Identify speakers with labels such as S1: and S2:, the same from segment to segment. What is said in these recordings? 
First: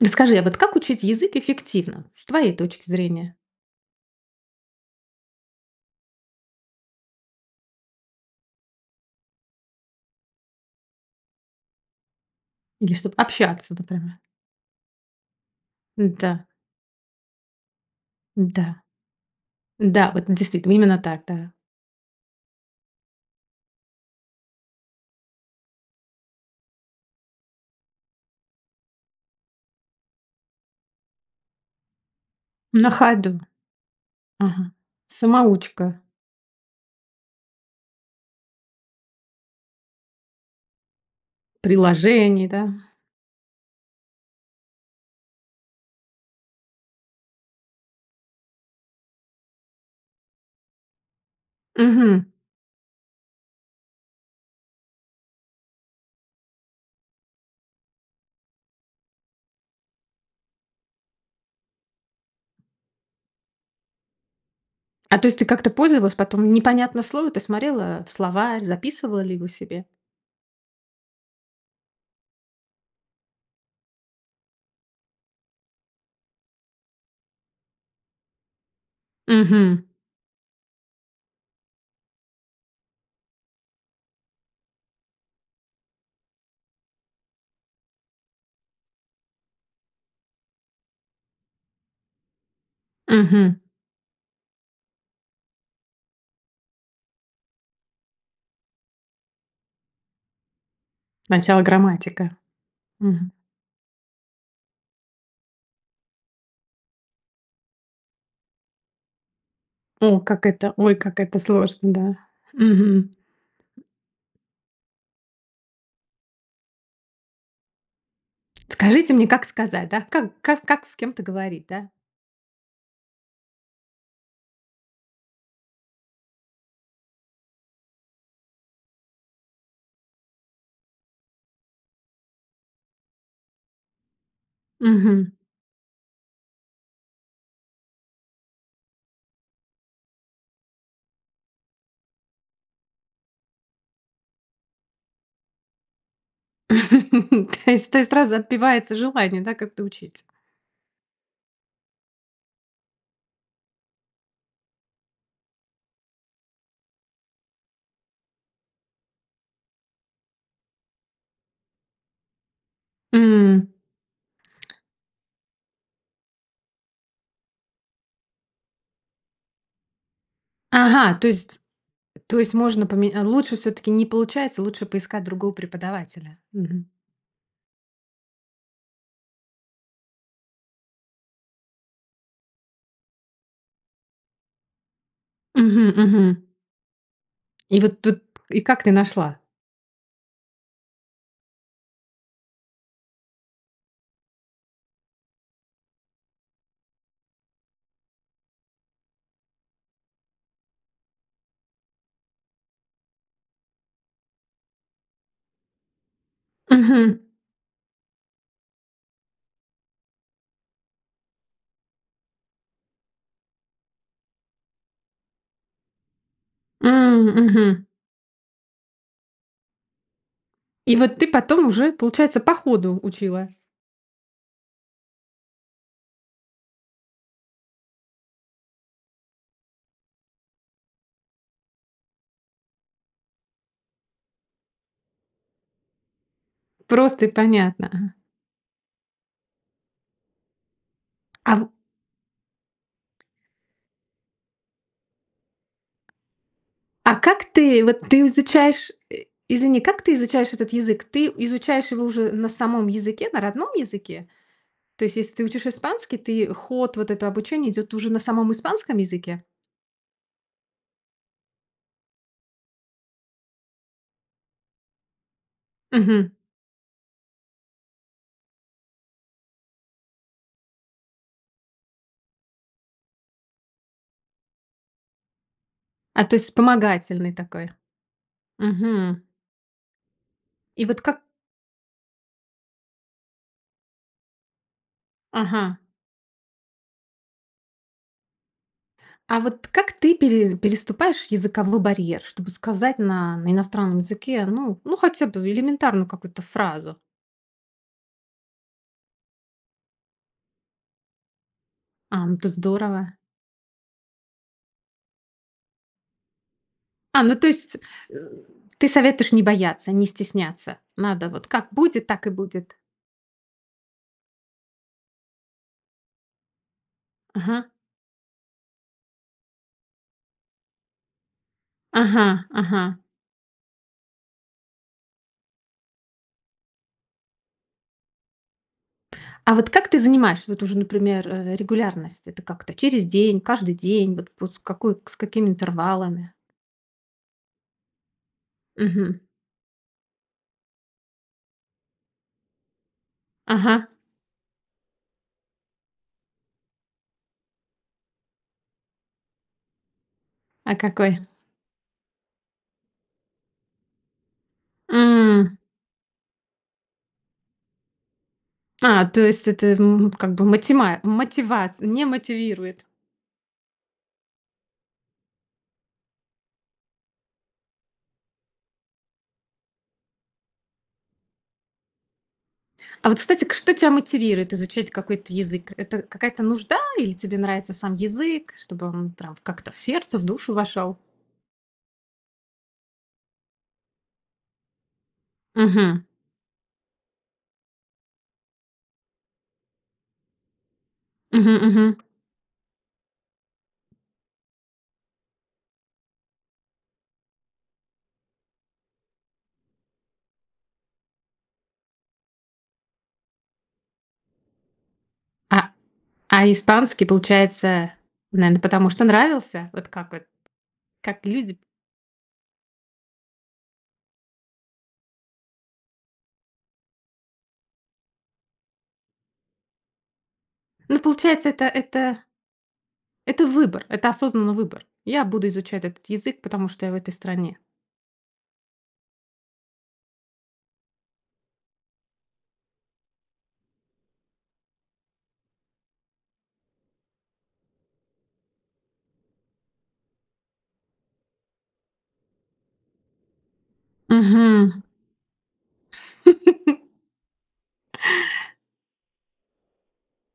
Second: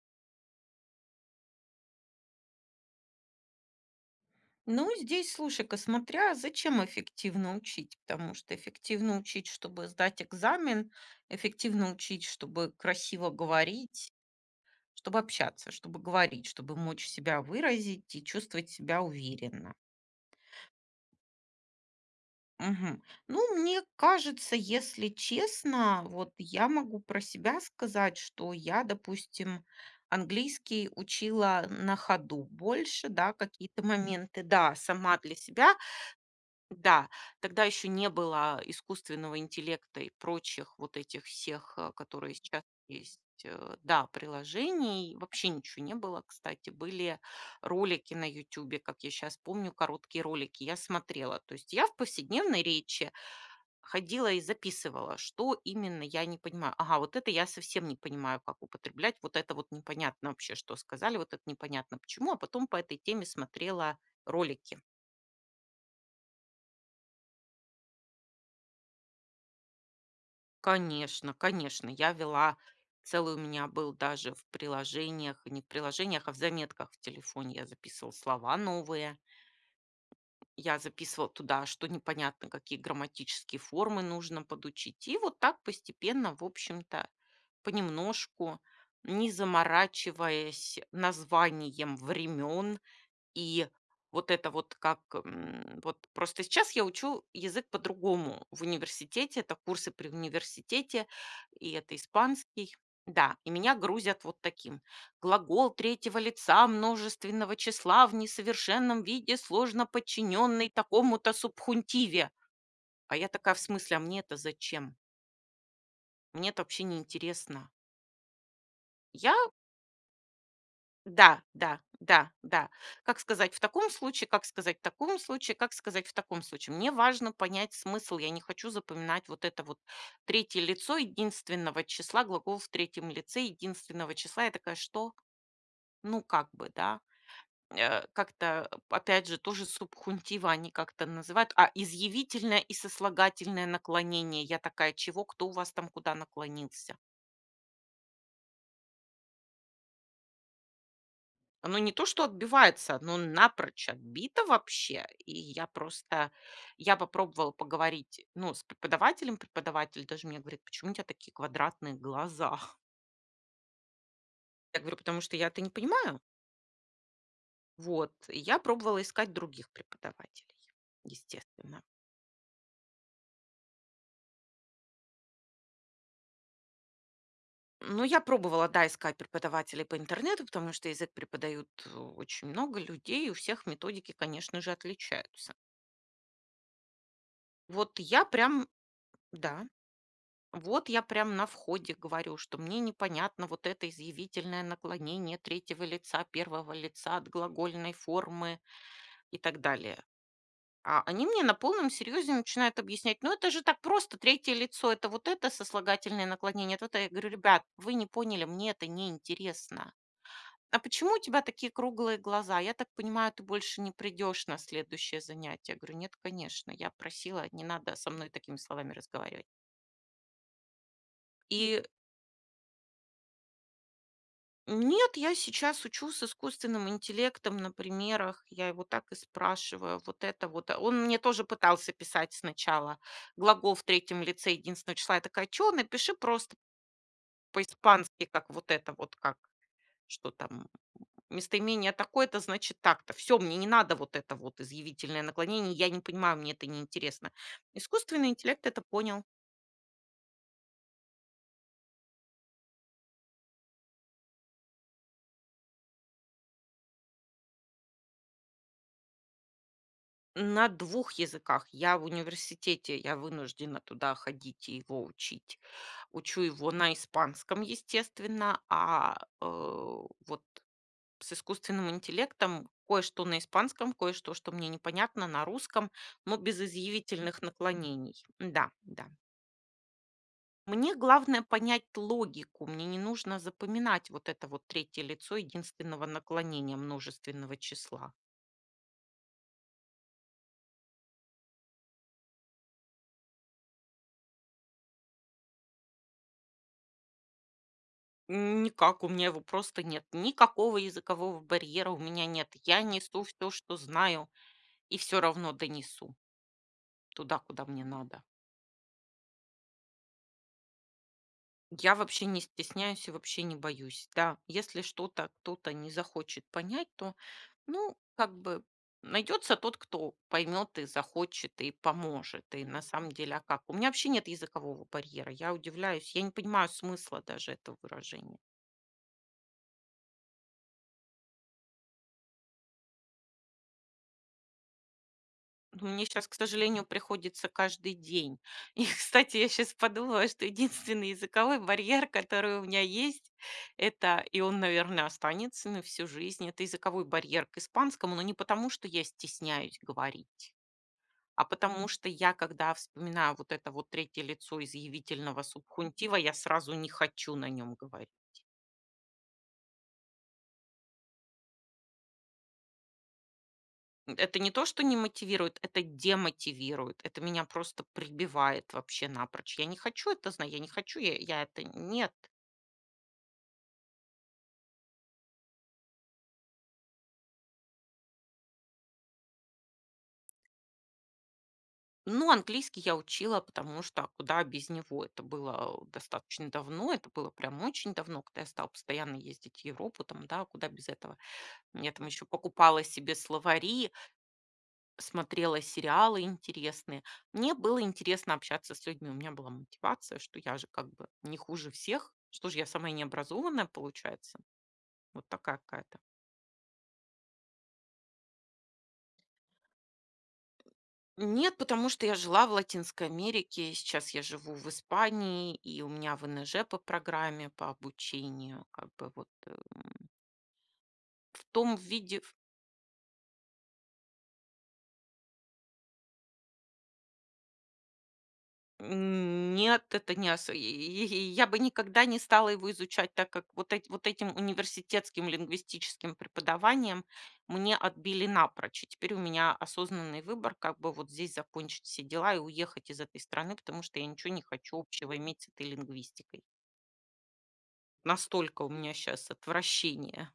S1: Расскажи, а вот как учить язык эффективно с твоей точки зрения?
S2: Ну, здесь слушай-ка, смотря зачем эффективно учить, потому что эффективно учить, чтобы сдать экзамен, эффективно учить, чтобы
S1: Или чтоб
S2: красиво
S1: общаться,
S2: говорить.
S1: например.
S2: Чтобы общаться, чтобы
S1: М-да.
S2: говорить, чтобы мочь себя выразить и чувствовать
S1: Да,
S2: себя уверенно.
S1: да, вот действительно именно так, да.
S2: Мгм. Ну, мне кажется, если честно, вот я могу про себя сказать, что я, допустим, английский учила, а, на ходу
S1: На
S2: больше, да,
S1: ходу,
S2: какие-то моменты.
S1: ага,
S2: Да, сама для себя
S1: самоучка.
S2: Да, тогда еще не было, э, искусственного интеллекта и прочих вот этих всех, э, которые
S1: Приложений,
S2: сейчас
S1: да.
S2: есть э, да, приложений. Вообще ничего не было, кстати, были ролики на "Ютюбе", как я щас помню, короткие ролики, я смотрела. То есть я в
S1: Мгм.
S2: повседневной речи ходила и записывала, что именно я не понимаю. Ага, вот это я совсем не понимаю, как употреблять. Вот это вот непонятно вообще, что сказали. Вот это непонятно почему. А потом по этой теме смотрела ролики.
S1: А, то есть ты как-то пользовалась, потом непонятное слово? Ты смотрела в словарь, записывала ли его себе?
S2: Конечно конечно, я вела, целый у меня был даже в приложениях, не в приложениях, а в заметках в телефоне. Я записывала слова новые.
S1: Мгм.
S2: Я записывала туда, что непонятно, какие грамматические формы нужно подучить. И вот так постепенно, в общем-то, понемножку, не заморачиваясь названием времен.
S1: Мгм.
S2: И вот это вот как, м, вот просто сейчас я учу язык по-другому в университете. Это курсы при университете,
S1: Начало
S2: и это
S1: грамматика.
S2: испанский
S1: Мгм.
S2: да, и меня грузят вот таким: глагол 3 лица множественного числа в несовершенном виде, сложно
S1: О, как
S2: подчиненный
S1: это, ой, как
S2: такому-то
S1: это сложно. Да.
S2: субхунтиве.
S1: Мгм.
S2: А я такая: "В смысле, а мне это зачем?" Мне это вообще не интересно.
S1: Скажите мне,
S2: Я?
S1: как сказать, да? Как ка как с кем-то
S2: Да
S1: говорить,
S2: да
S1: да?
S2: да да. Как сказать в таком случае, как сказать в таком случае, как сказать в таком случае. Мне важно понять смысл. Я не хочу запоминать вот это вот 3 лицо единственного числа, глагол в 3 лице единственного числа. Я такая: "Что?"
S1: Мгм.
S2: Ну, как бы, да, э, как-то, э, опять же, ту же субхунтива они как-то называют. А изъявительное и сослагательное наклонение? Я такая: "Чего? Кто у вас там наклонился?"
S1: То есть то есть сразу отбивается желание, да, как-то учить?
S2: Оно не то что отбивается, оно напрочь отбито вообще. И я просто я попробовала поговорить, ну, с преподавателем. Преподаватель даже мне говорит: "Почему у тя такие квадратные глаза?"
S1: М.
S2: Я говорю: "Потому что я это не понимаю". Вот. Я пробовала искать других преподавателей,
S1: Ага, то есть
S2: естественно.
S1: то есть можно поме лучше все-таки не получается, лучше поискать другого преподавателя, мгм.
S2: Ну, я пробовала, да, искать преподавателей по интернету, потому что язык преподают очень много людей. У всех методики, конечно же, отличаются.
S1: Мгм, мгм. И
S2: Вот
S1: вот тут,
S2: я
S1: и
S2: прям
S1: как ты нашла?
S2: да. Вот я прям на входе говорю, что мне непонятно вот это изъявительное наклонение 3 лица, 1 лица от глагольной формы и так далее. А они мне на полном серьезе начинают объяснять: "Ну это же так просто, 3 лицо, это вот это сослагательное наклонение, вот это". Я
S1: Мгм.
S2: говорю: "Ребят, вы не поняли, мне это не интересно". "А почему у тебя такие круглые глаза? Я так понимаю, ты больше не придешь на следующее занятие". Я говорю: "Нет, конечно. Я
S1: М,
S2: просила. Не
S1: мгм.
S2: надо со мной такими словами разговаривать".
S1: И вот ты потом
S2: И.
S1: уже, получается, по ходу учила.
S2: Нет, я сейчас учу с искусственным интеллектом на примерах. Я его так и спрашиваю. Вот это вот. Он мне тоже пытался писать сначала глагол в 3 лице единственного числа. Я такая: "Чё, напиши просто
S1: Просто и понятно. Ага.
S2: по-испански, как вот это вот, как что там
S1: А.
S2: местоимение такое-то, значит так-то". Всё, мне не надо вот это вот изъявительное наклонение. Я не понимаю, мне это не
S1: А
S2: интересно.
S1: как ты, вот ты
S2: Искусственный интеллект это
S1: изучаешь,
S2: понял.
S1: э, извини, как ты изучаешь этот язык? Ты изучаешь его уже на самом языке, на родном языке? То есть, если ты учишь испанский, ты ход вот это обучение идет уже на самом испанском языке?
S2: На 2 языках. Я в университете, я вынуждена туда ходить и его учить.
S1: Мгм.
S2: Учу его на испанском, естественно, а, э, вот с искусственным интеллектом кое-что на испанском, кое-что, что мне непонятно, на русском,
S1: А, то
S2: но
S1: есть
S2: без
S1: вспомогательный
S2: изъявительных
S1: такой.
S2: наклонений. Да, да.
S1: Мгм. И
S2: Мне
S1: вот как
S2: главное понять логику. Мне не нужно запоминать вот это вот 3 лицо
S1: Ага.
S2: единственного наклонения множественного числа.
S1: А вот как ты пере переступаешь языковой барьер, чтобы сказать на на иностранном языке ну ну хотя бы элементарную какую-то фразу?
S2: Никак. У меня его просто нет. Никакого языкового барьера у меня
S1: Ам, то
S2: нет! Я
S1: здорово.
S2: несу всё, что знаю, и всё равно донесу
S1: А, ну
S2: туда,
S1: то
S2: куда
S1: есть,
S2: мне
S1: э,
S2: надо.
S1: ты советуешь не бояться, не стесняться. Надо вот как
S2: Я
S1: будет, так
S2: вообще
S1: и
S2: не
S1: будет.
S2: стесняюсь и вообще не боюсь. Да, если что-то кто-то не захочет понять, то,
S1: Ага.
S2: ну, как бы найдется тот, кто поймет и захочет, и
S1: Ага
S2: поможет. И на
S1: ага.
S2: самом деле, а как? У меня вообще нет языкового барьера. Я удивляюсь, я не понимаю смысла даже этого выражения.
S1: А вот как ты занимаешься, вот уже, например, э, регулярность? Это как-то через день, каждый день? Вот вот с какой к с какими
S2: Ну, мне щас,
S1: интервалами?
S2: к сожалению, приходится каждый день. И,
S1: Мгм.
S2: кстати, я щас подумала, что единственный языковой барьер, который у меня есть,
S1: Ага.
S2: это- и он, наверно, останется на всю жизнь- это языковой барьер к испанскому, но не потому, что я стесняюсь говорить.
S1: А какой?
S2: А потому что я, когда вспоминаю вот это вот 3 лицо изъявительного
S1: М.
S2: субхунтива, я сразу не хочу на нём говорить.
S1: А, то есть это, м, как бы матима мотивац не мотивирует?
S2: М. Это не то, что не мотивирует, это демотивирует, это меня просто прибивает вообще напрочь. Я не хочу это знать, я не хочу, я это нет.
S1: А вот, кстати, что тебя мотивирует изучать какой-то язык? Это какая-то нужда или тебе нравится сам язык, чтобы он, там, как-то в сердце, в душу вошел?
S2: Ну, английский я учила, потому что, а куда без него. Это было
S1: Мгм.
S2: достаточно давно, это было прям очень давно, когда я стала постоянно ездить в Европу, там, да. А куда без этого?
S1: Мгм,
S2: Я
S1: мгм.
S2: там еще покупала себе словари. Смотрела сериалы интересные. Мне было интересно общаться с людьми. У меня была мотивация, что я же, как бы, не хуже всех. Что ж, я самая необразованная, получается? Вот такая
S1: А
S2: какая-то.
S1: а испанский, получается, наверно, потому что нравился? Вот как вот как
S2: Нет,
S1: люди?
S2: потому что я жила в Латинской Америке, и сейчас я живу в Испании, и у меня ВНЖ по программе, по обучению. Как бы вот, эм.
S1: Ну, получается,
S2: В
S1: это,
S2: том виде
S1: это
S2: ф
S1: это выбор, это осознанный выбор. Я буду изучать этот язык, потому что я в этой стране.
S2: М. Нет, это не осо и и и и. Я бы никогда не стала его изучать, так как вот эт вот этим университетским лингвистическим преподаванием мне отбили напрочь. И теперь у меня осознанный выбор, как бы вот здесь закончить все дела и уехать из этой страны, потому что я ничего не хочу
S1: Мгм.
S2: общего иметь с этой лингвистикой. Настолько у меня щас отвращение.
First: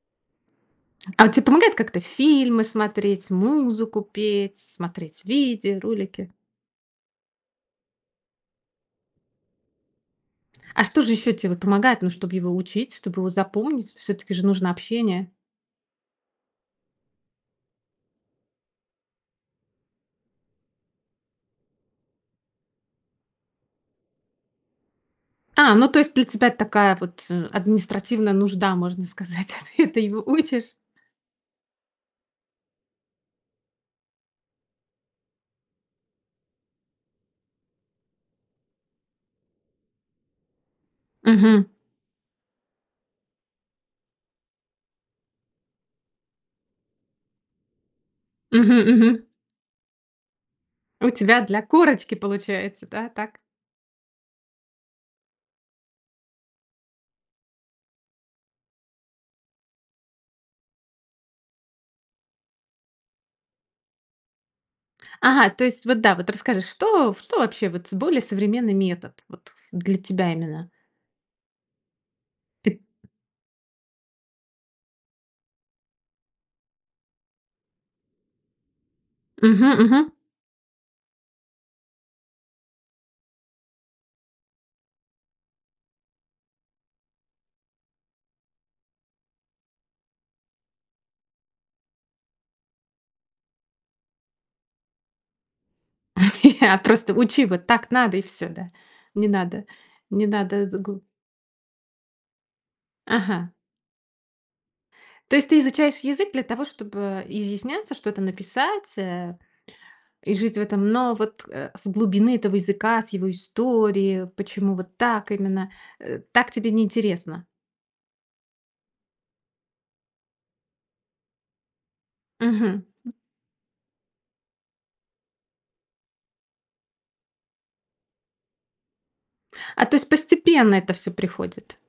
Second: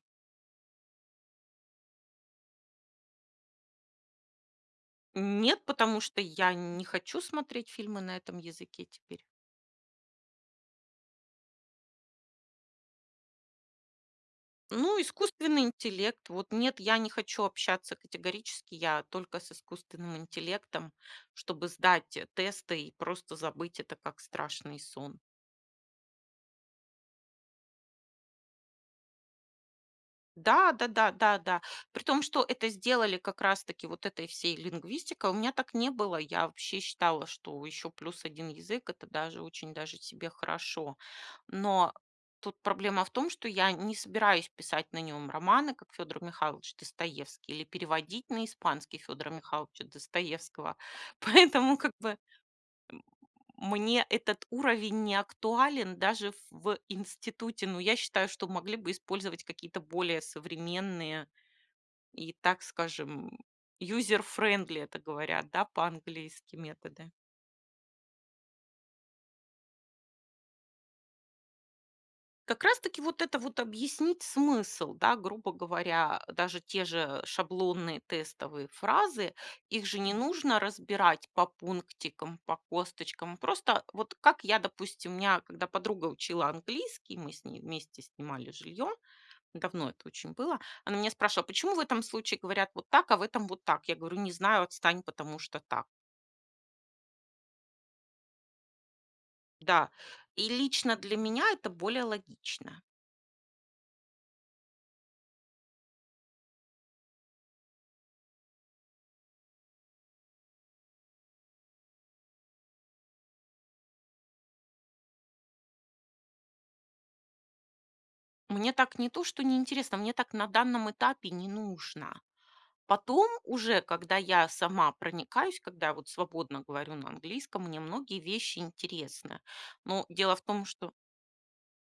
S1: А он те помогает как-то фильмы смотреть, музыку петь, смотреть
S2: Нет,
S1: видео,
S2: потому что
S1: ролики?
S2: я не хочу смотреть фильмы на этом языке теперь.
S1: А что же еще те помогает? Ну, чтоб его учить, чтоб его запомнить, всё-таки же нужно
S2: Ну,
S1: общение?
S2: искусственный интеллект. Вот нет, я не хочу общаться категорически. Я только с искусственным интеллектом, чтобы сдать, э, тесты и просто забыть это как страшный сон.
S1: А, ну то есть для тебя такая вот, э, административная нужда, можно сказать. Ты это его у учишь?
S2: Да да да да да, при том, что это сделали как раз-таки вот этой всей лингвистикой. У меня так не было. Я вообще считала, что еще плюс 1 язык- это даже очень даже себе хорошо,
S1: Мгм.
S2: но тут проблема в том, что я не собираюсь писать на нем романы, как Федор Михайлович Достоевский, или переводить на
S1: Мгм,
S2: испанский
S1: мгм.
S2: Федора Михайловича Достоевского.
S1: У тебя для
S2: Поэтому как
S1: корочки
S2: бы.
S1: получается, да, так?
S2: Мне этот уровень не актуален даже ф в институте. Но я считаю, что могли бы использовать какие-то более современные и, так скажем, user friendly, это
S1: Ага,
S2: говорят,
S1: то
S2: да,
S1: есть, вот, да, вот
S2: по-английски,
S1: расскажи,
S2: методы.
S1: что что вообще вот более современный метод вот для тебя именно?
S2: Как раз
S1: Пит
S2: таки вот это вот объяснить смысл, да, грубо говоря, э, даже те же шаблонные, тестовые фразы,
S1: Мгм,
S2: их же
S1: мгм.
S2: не нужно разбирать по пунктикам, по косточкам. Просто, вот как я, допустим, у меня когда подруга учила английский, мы с ней вместе снимали жилье, давно это очень было, она меня спрашивала: "Почему в этом случае говорят вот так, а в этом вот так?" Я говорю: "Не знаю. Отстань, потому что так".
S1: А, просто учи, вот так надо и всё, да. Не надо.
S2: Да,
S1: Не
S2: и
S1: надо
S2: лично
S1: згу
S2: для меня это более логично.
S1: Ага. То есть ты изучаешь язык для того, чтобы изъясняться, что-то написать, э, и жить в этом, но вот, э, с глубины этого языка, с его истории, почему вот так именно, э, так тебе не интересно?
S2: Мне так не то что не интересно, мне так на данном этапе не нужно.
S1: Мгм.
S2: Потом уже, когда я сама проникаюсь, когда вот я свободно говорю на английском, мне многие вещи интересны.
S1: А, то
S2: Но
S1: есть
S2: дело в том,
S1: постепенно
S2: что
S1: это всё приходит,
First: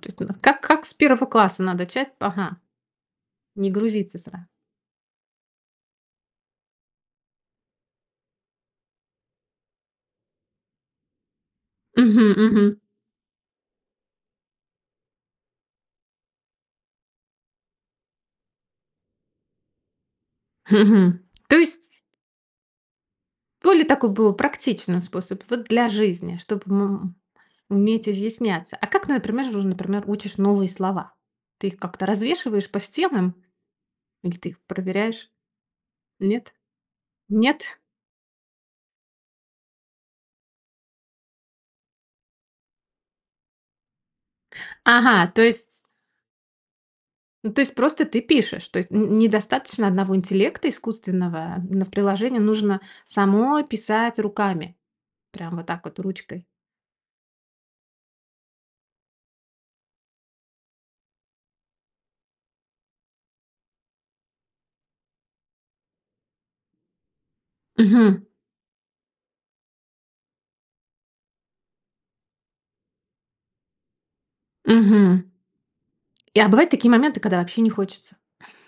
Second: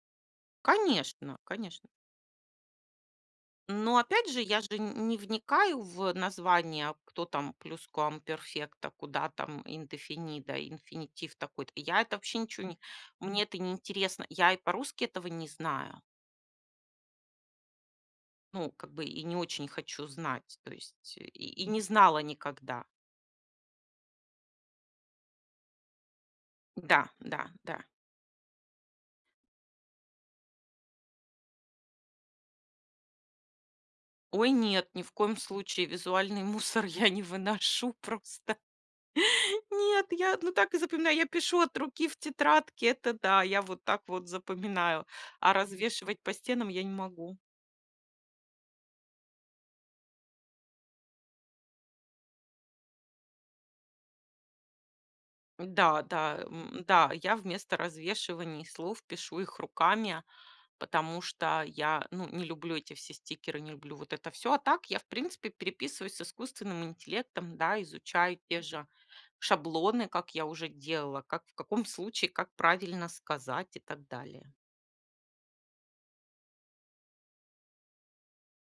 S1: то есть, [unintelligible] как как с 1
S2: Конечно
S1: класса надо
S2: конечно.
S1: чать ага. Не
S2: Но
S1: грузиться
S2: опять же,
S1: сра
S2: я же не не вникаю в название, кто там Pluscuamperfecto, куда там Indefinido, инфинитив такой-то. Я это
S1: Мгм,
S2: вообще ниче,
S1: мгм.
S2: не Мне это не интересно. Я и по-русски этого не знаю. Ну, как бы и не очень хочу знать, то
S1: Хм хм.
S2: есть и
S1: То
S2: и
S1: есть.
S2: не знала никогда.
S1: Более такой бу практичный способ вот для жизни, чтобы,
S2: Да
S1: му
S2: да да.
S1: уметь изъясняться. А как, например, например, учишь новые слова? Ты их как-то развешиваешь по стенам или ты
S2: Ой,
S1: их
S2: нет, ни в
S1: проверяешь?
S2: коем случае! Визуальный
S1: Нет?
S2: мусор я не
S1: Нет?
S2: выношу просто! Нет, я, ну, так и запоминаю. Я пишу от руки в тетрадке, это да, я вот так вот запоминаю,
S1: Ага! То
S2: а
S1: есть
S2: развешивать по стенам я не могу.
S1: Ну, то есть просто ты пишешь, то есть н н недостаточно одного интеллекта искусственного на приложении. Нужно самой писать руками, прямо вот так вот
S2: Да, да,
S1: ручкой.
S2: м, да, я вместо развешивания слов пишу их руками, потому что я, ну, не люблю эти все стикеры, не люблю вот это всё. А так я, в принципе, переписываюсь с искусственным интеллектом, да,
S1: Мгм.
S2: изучаю те же шаблоны, как я уже делала, как, в каком случае, как правильно сказать и так далее.
S1: Мгм. А бывают такие моменты, когда вообще не хочется.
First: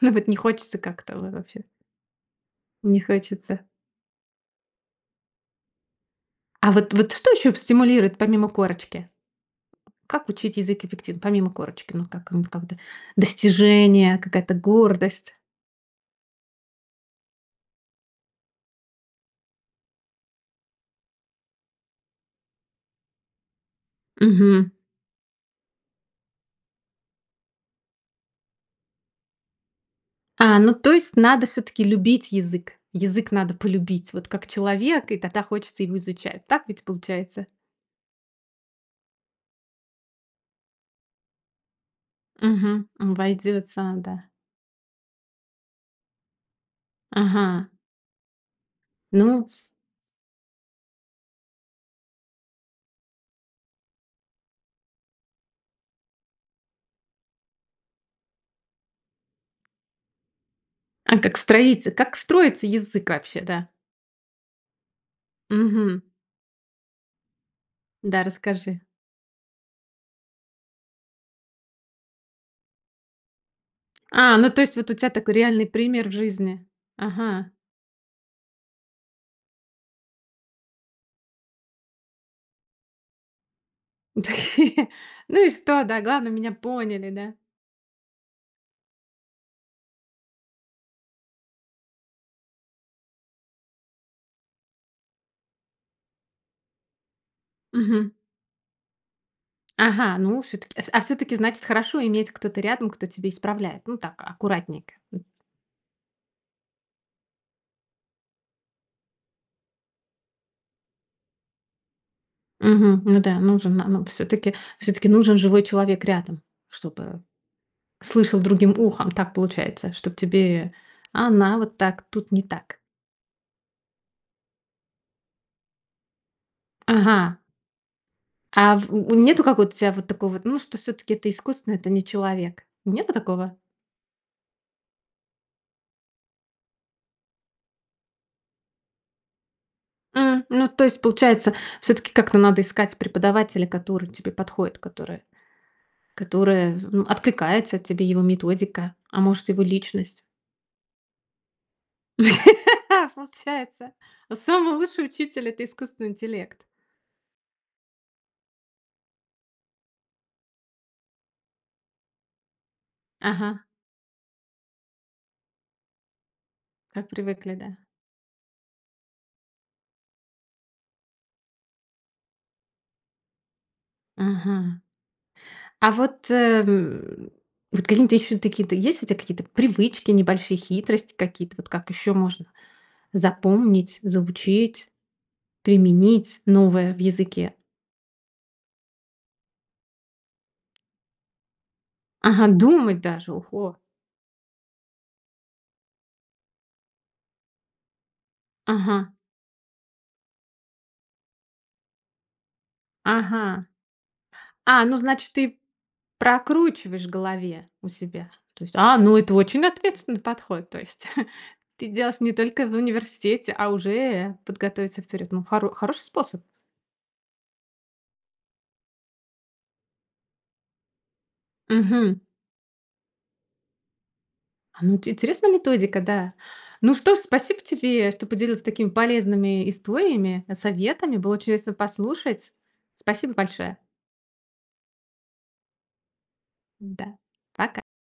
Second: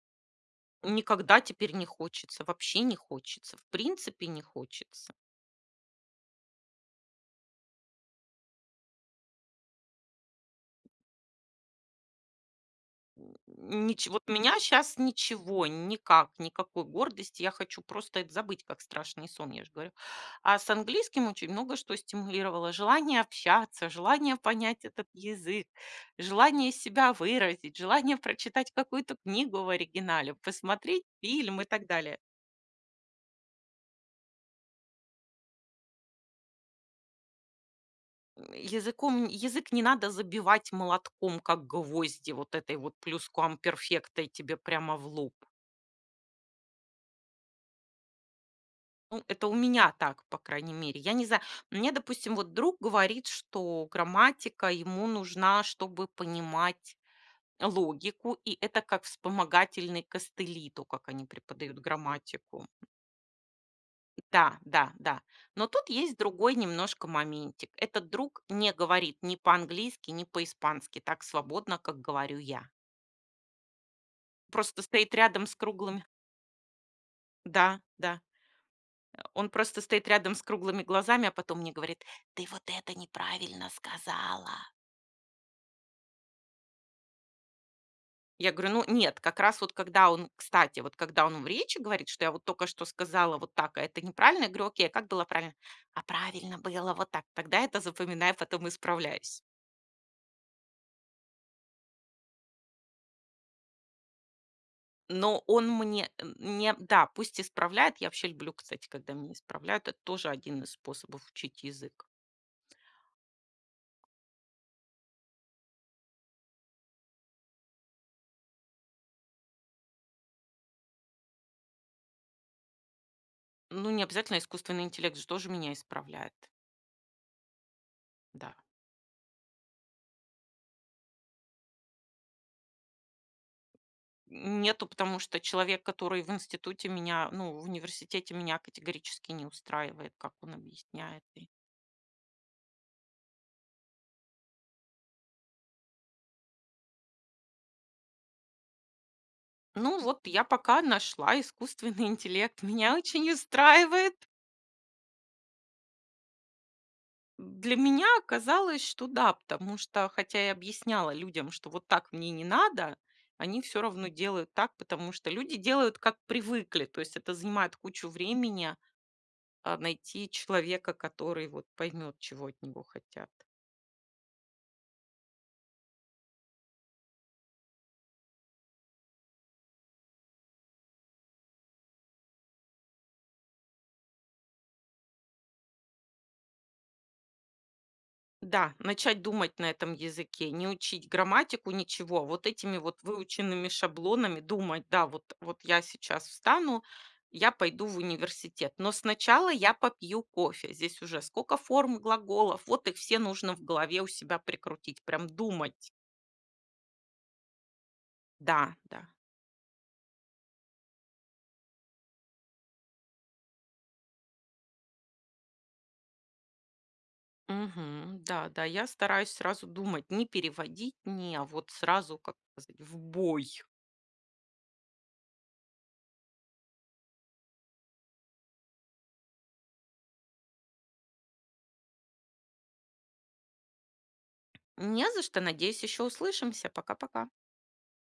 S1: Ну, вот не хочется как-то, вот
S2: Никогда
S1: вообще.
S2: теперь не хочется, вообще не
S1: Не
S2: хочется,
S1: хочется.
S2: в принципе не хочется.
S1: А вот вот что еще в стимулирует, помимо корочки? Как учить язык эффектив помимо корочки? Ну, как, ну вот, как ты.
S2: Н н н ничё
S1: Достижения,
S2: вот
S1: какая-то
S2: меня сейчас
S1: гордость.
S2: ничего, никак, никакой гордости. Я хочу просто это забыть, как страшный сон, я же говорю. А с английским очень много что стимулировало: желание общаться, желание
S1: Мгм.
S2: понять этот язык, желание себя выразить, желание прочитать какую-то книгу в оригинале,
S1: А, ну то
S2: посмотреть
S1: есть надо
S2: фильм и
S1: всё-таки
S2: так далее.
S1: любить язык. Язык надо полюбить, вот как человека, и тогда хочется его изучать. Так ведь получается?
S2: Языком язык не надо забивать молотком, как гвозди, вот этой
S1: Мгм.
S2: вот
S1: Обойдется,
S2: плюсквамперфекта
S1: да.
S2: и тебе прямо в лоб.
S1: Ага.
S2: Ну,
S1: Ну,
S2: это
S1: в
S2: у меня так, по крайней мере. Я не знаю, мне, допустим, вот друг говорит, что грамматика ему нужна, чтобы понимать логику, и это как вспомогательный костыли, то как
S1: А
S2: они
S1: как
S2: преподают
S1: строится, как строится
S2: грамматику.
S1: язык вообще, да?
S2: Да, да, да. Но тут
S1: Мгм.
S2: есть другой немножко моментик. Этот
S1: Да,
S2: друг не
S1: расскажи.
S2: говорит ни по-английски, ни по-испански так свободно, как говорю я.
S1: А, ну то есть
S2: Просто
S1: вот у тебя
S2: стоит
S1: такой
S2: рядом с
S1: реальный
S2: круглыми
S1: пример в жизни. Ага.
S2: Да да, он просто стоит рядом с круглыми глазами, а потом мне говорит: "Ты вот это неправильно сказала!"
S1: Ну и что? Да, главное, меня поняли, да.
S2: Я говорю: "Ну нет". Как раз вот когда он кстати, вот когда он в речи говорит, что я вот только что сказала вот так, а это неправильно, я говорю: "Окей, а как было правильно?" "А правильно было вот так". Тогда это
S1: Мгм.
S2: запоминаю, потом исправлюсь.
S1: Ага, ну всё-таки а всё-таки, значит, хорошо иметь кого-то рядом, кто тебя исправляет? Ну, так аккуратненько, м.
S2: Но он мне, м, не да пусть исправляет. Я вообще люблю, кстати, когда меня исправляют. Это тоже 1 из способов учить язык.
S1: Мгм. Ну да. Нужен, на на всё-таки всё-таки нужен живой человек рядом, чтобы слышал другим ухом. Так получается, чтоб тебе она вот так тут не так.
S2: Ну, не обязательно, искусственный интеллект же тоже меня исправляет.
S1: Ага.
S2: Да.
S1: А в в нет какого-то тебя вот такого, ну, что все-таки это искусственно, это не человек? Нету такого?
S2: Н нету, потому что человек, который в институте меня ну, в университете меня категорически не устраивает,
S1: У,
S2: как он
S1: ну то есть,
S2: объясняет, и
S1: получается, всё-таки как-то надо искать преподавателя, который тебе подходит, который которая, ну, в откликается тебе, его методика, а может, его
S2: Ну,
S1: личность.
S2: вот я пока нашла искусственный интеллект. Меня очень
S1: Получается,
S2: устраивает.
S1: самый лучший учитель- это искусственный интеллект.
S2: Для меня оказалось, что да, потому что, хотя я объясняла людям, что вот так мне не надо, они
S1: Ага.
S2: всё равно делают так, потому что люди делают, как привыкли. То
S1: Как
S2: есть это
S1: привыкли, да?
S2: занимает кучу времени, а, найти человека, который вот поймет, чего от него хотят.
S1: Ага. А вот, э, м, вот какие н то ещё такие-то есть у тя какие-то привычки, небольшие хитрости какие-то? Вот, как еще можно запомнить, заучить, применить новое в языке?
S2: Да, начать думать на этом языке. Не учить грамматику, ничего, а вот
S1: Ага,
S2: этими вот
S1: думать даже,
S2: выученными
S1: ого!
S2: шаблонами думать: "Да, вот вот я сейчас встану, я пойду в университет. Но
S1: Ага.
S2: сначала я попью кофе". Здесь уже сколько форм и глаголов, вот их все нужно в
S1: Ага,
S2: голове у себя
S1: а, ну,
S2: прикрутить, прям
S1: значит, ты
S2: думать.
S1: прокручиваешь в голове у себя, то
S2: Да
S1: есть. А,
S2: да.
S1: ну, это очень ответственный подход, то есть. Ты делаешь не только в университете, а уже подготовиться вперед, м, хоро хороший способ.
S2: Мгм. Да-да. Я стараюсь сразу думать, не переводить, не а вот сразу,
S1: Мгм.
S2: как сказать, в бой.
S1: А, ну, ти интересная методика, да! Ну что же, спасибо тебе, что поделилась такими полезными историями, э, советами. Было чудесно послушать! Спасибо большое!
S2: Не за что, надеюсь, еще услышимся.
S1: Да.
S2: Пока-пока!
S1: Пока.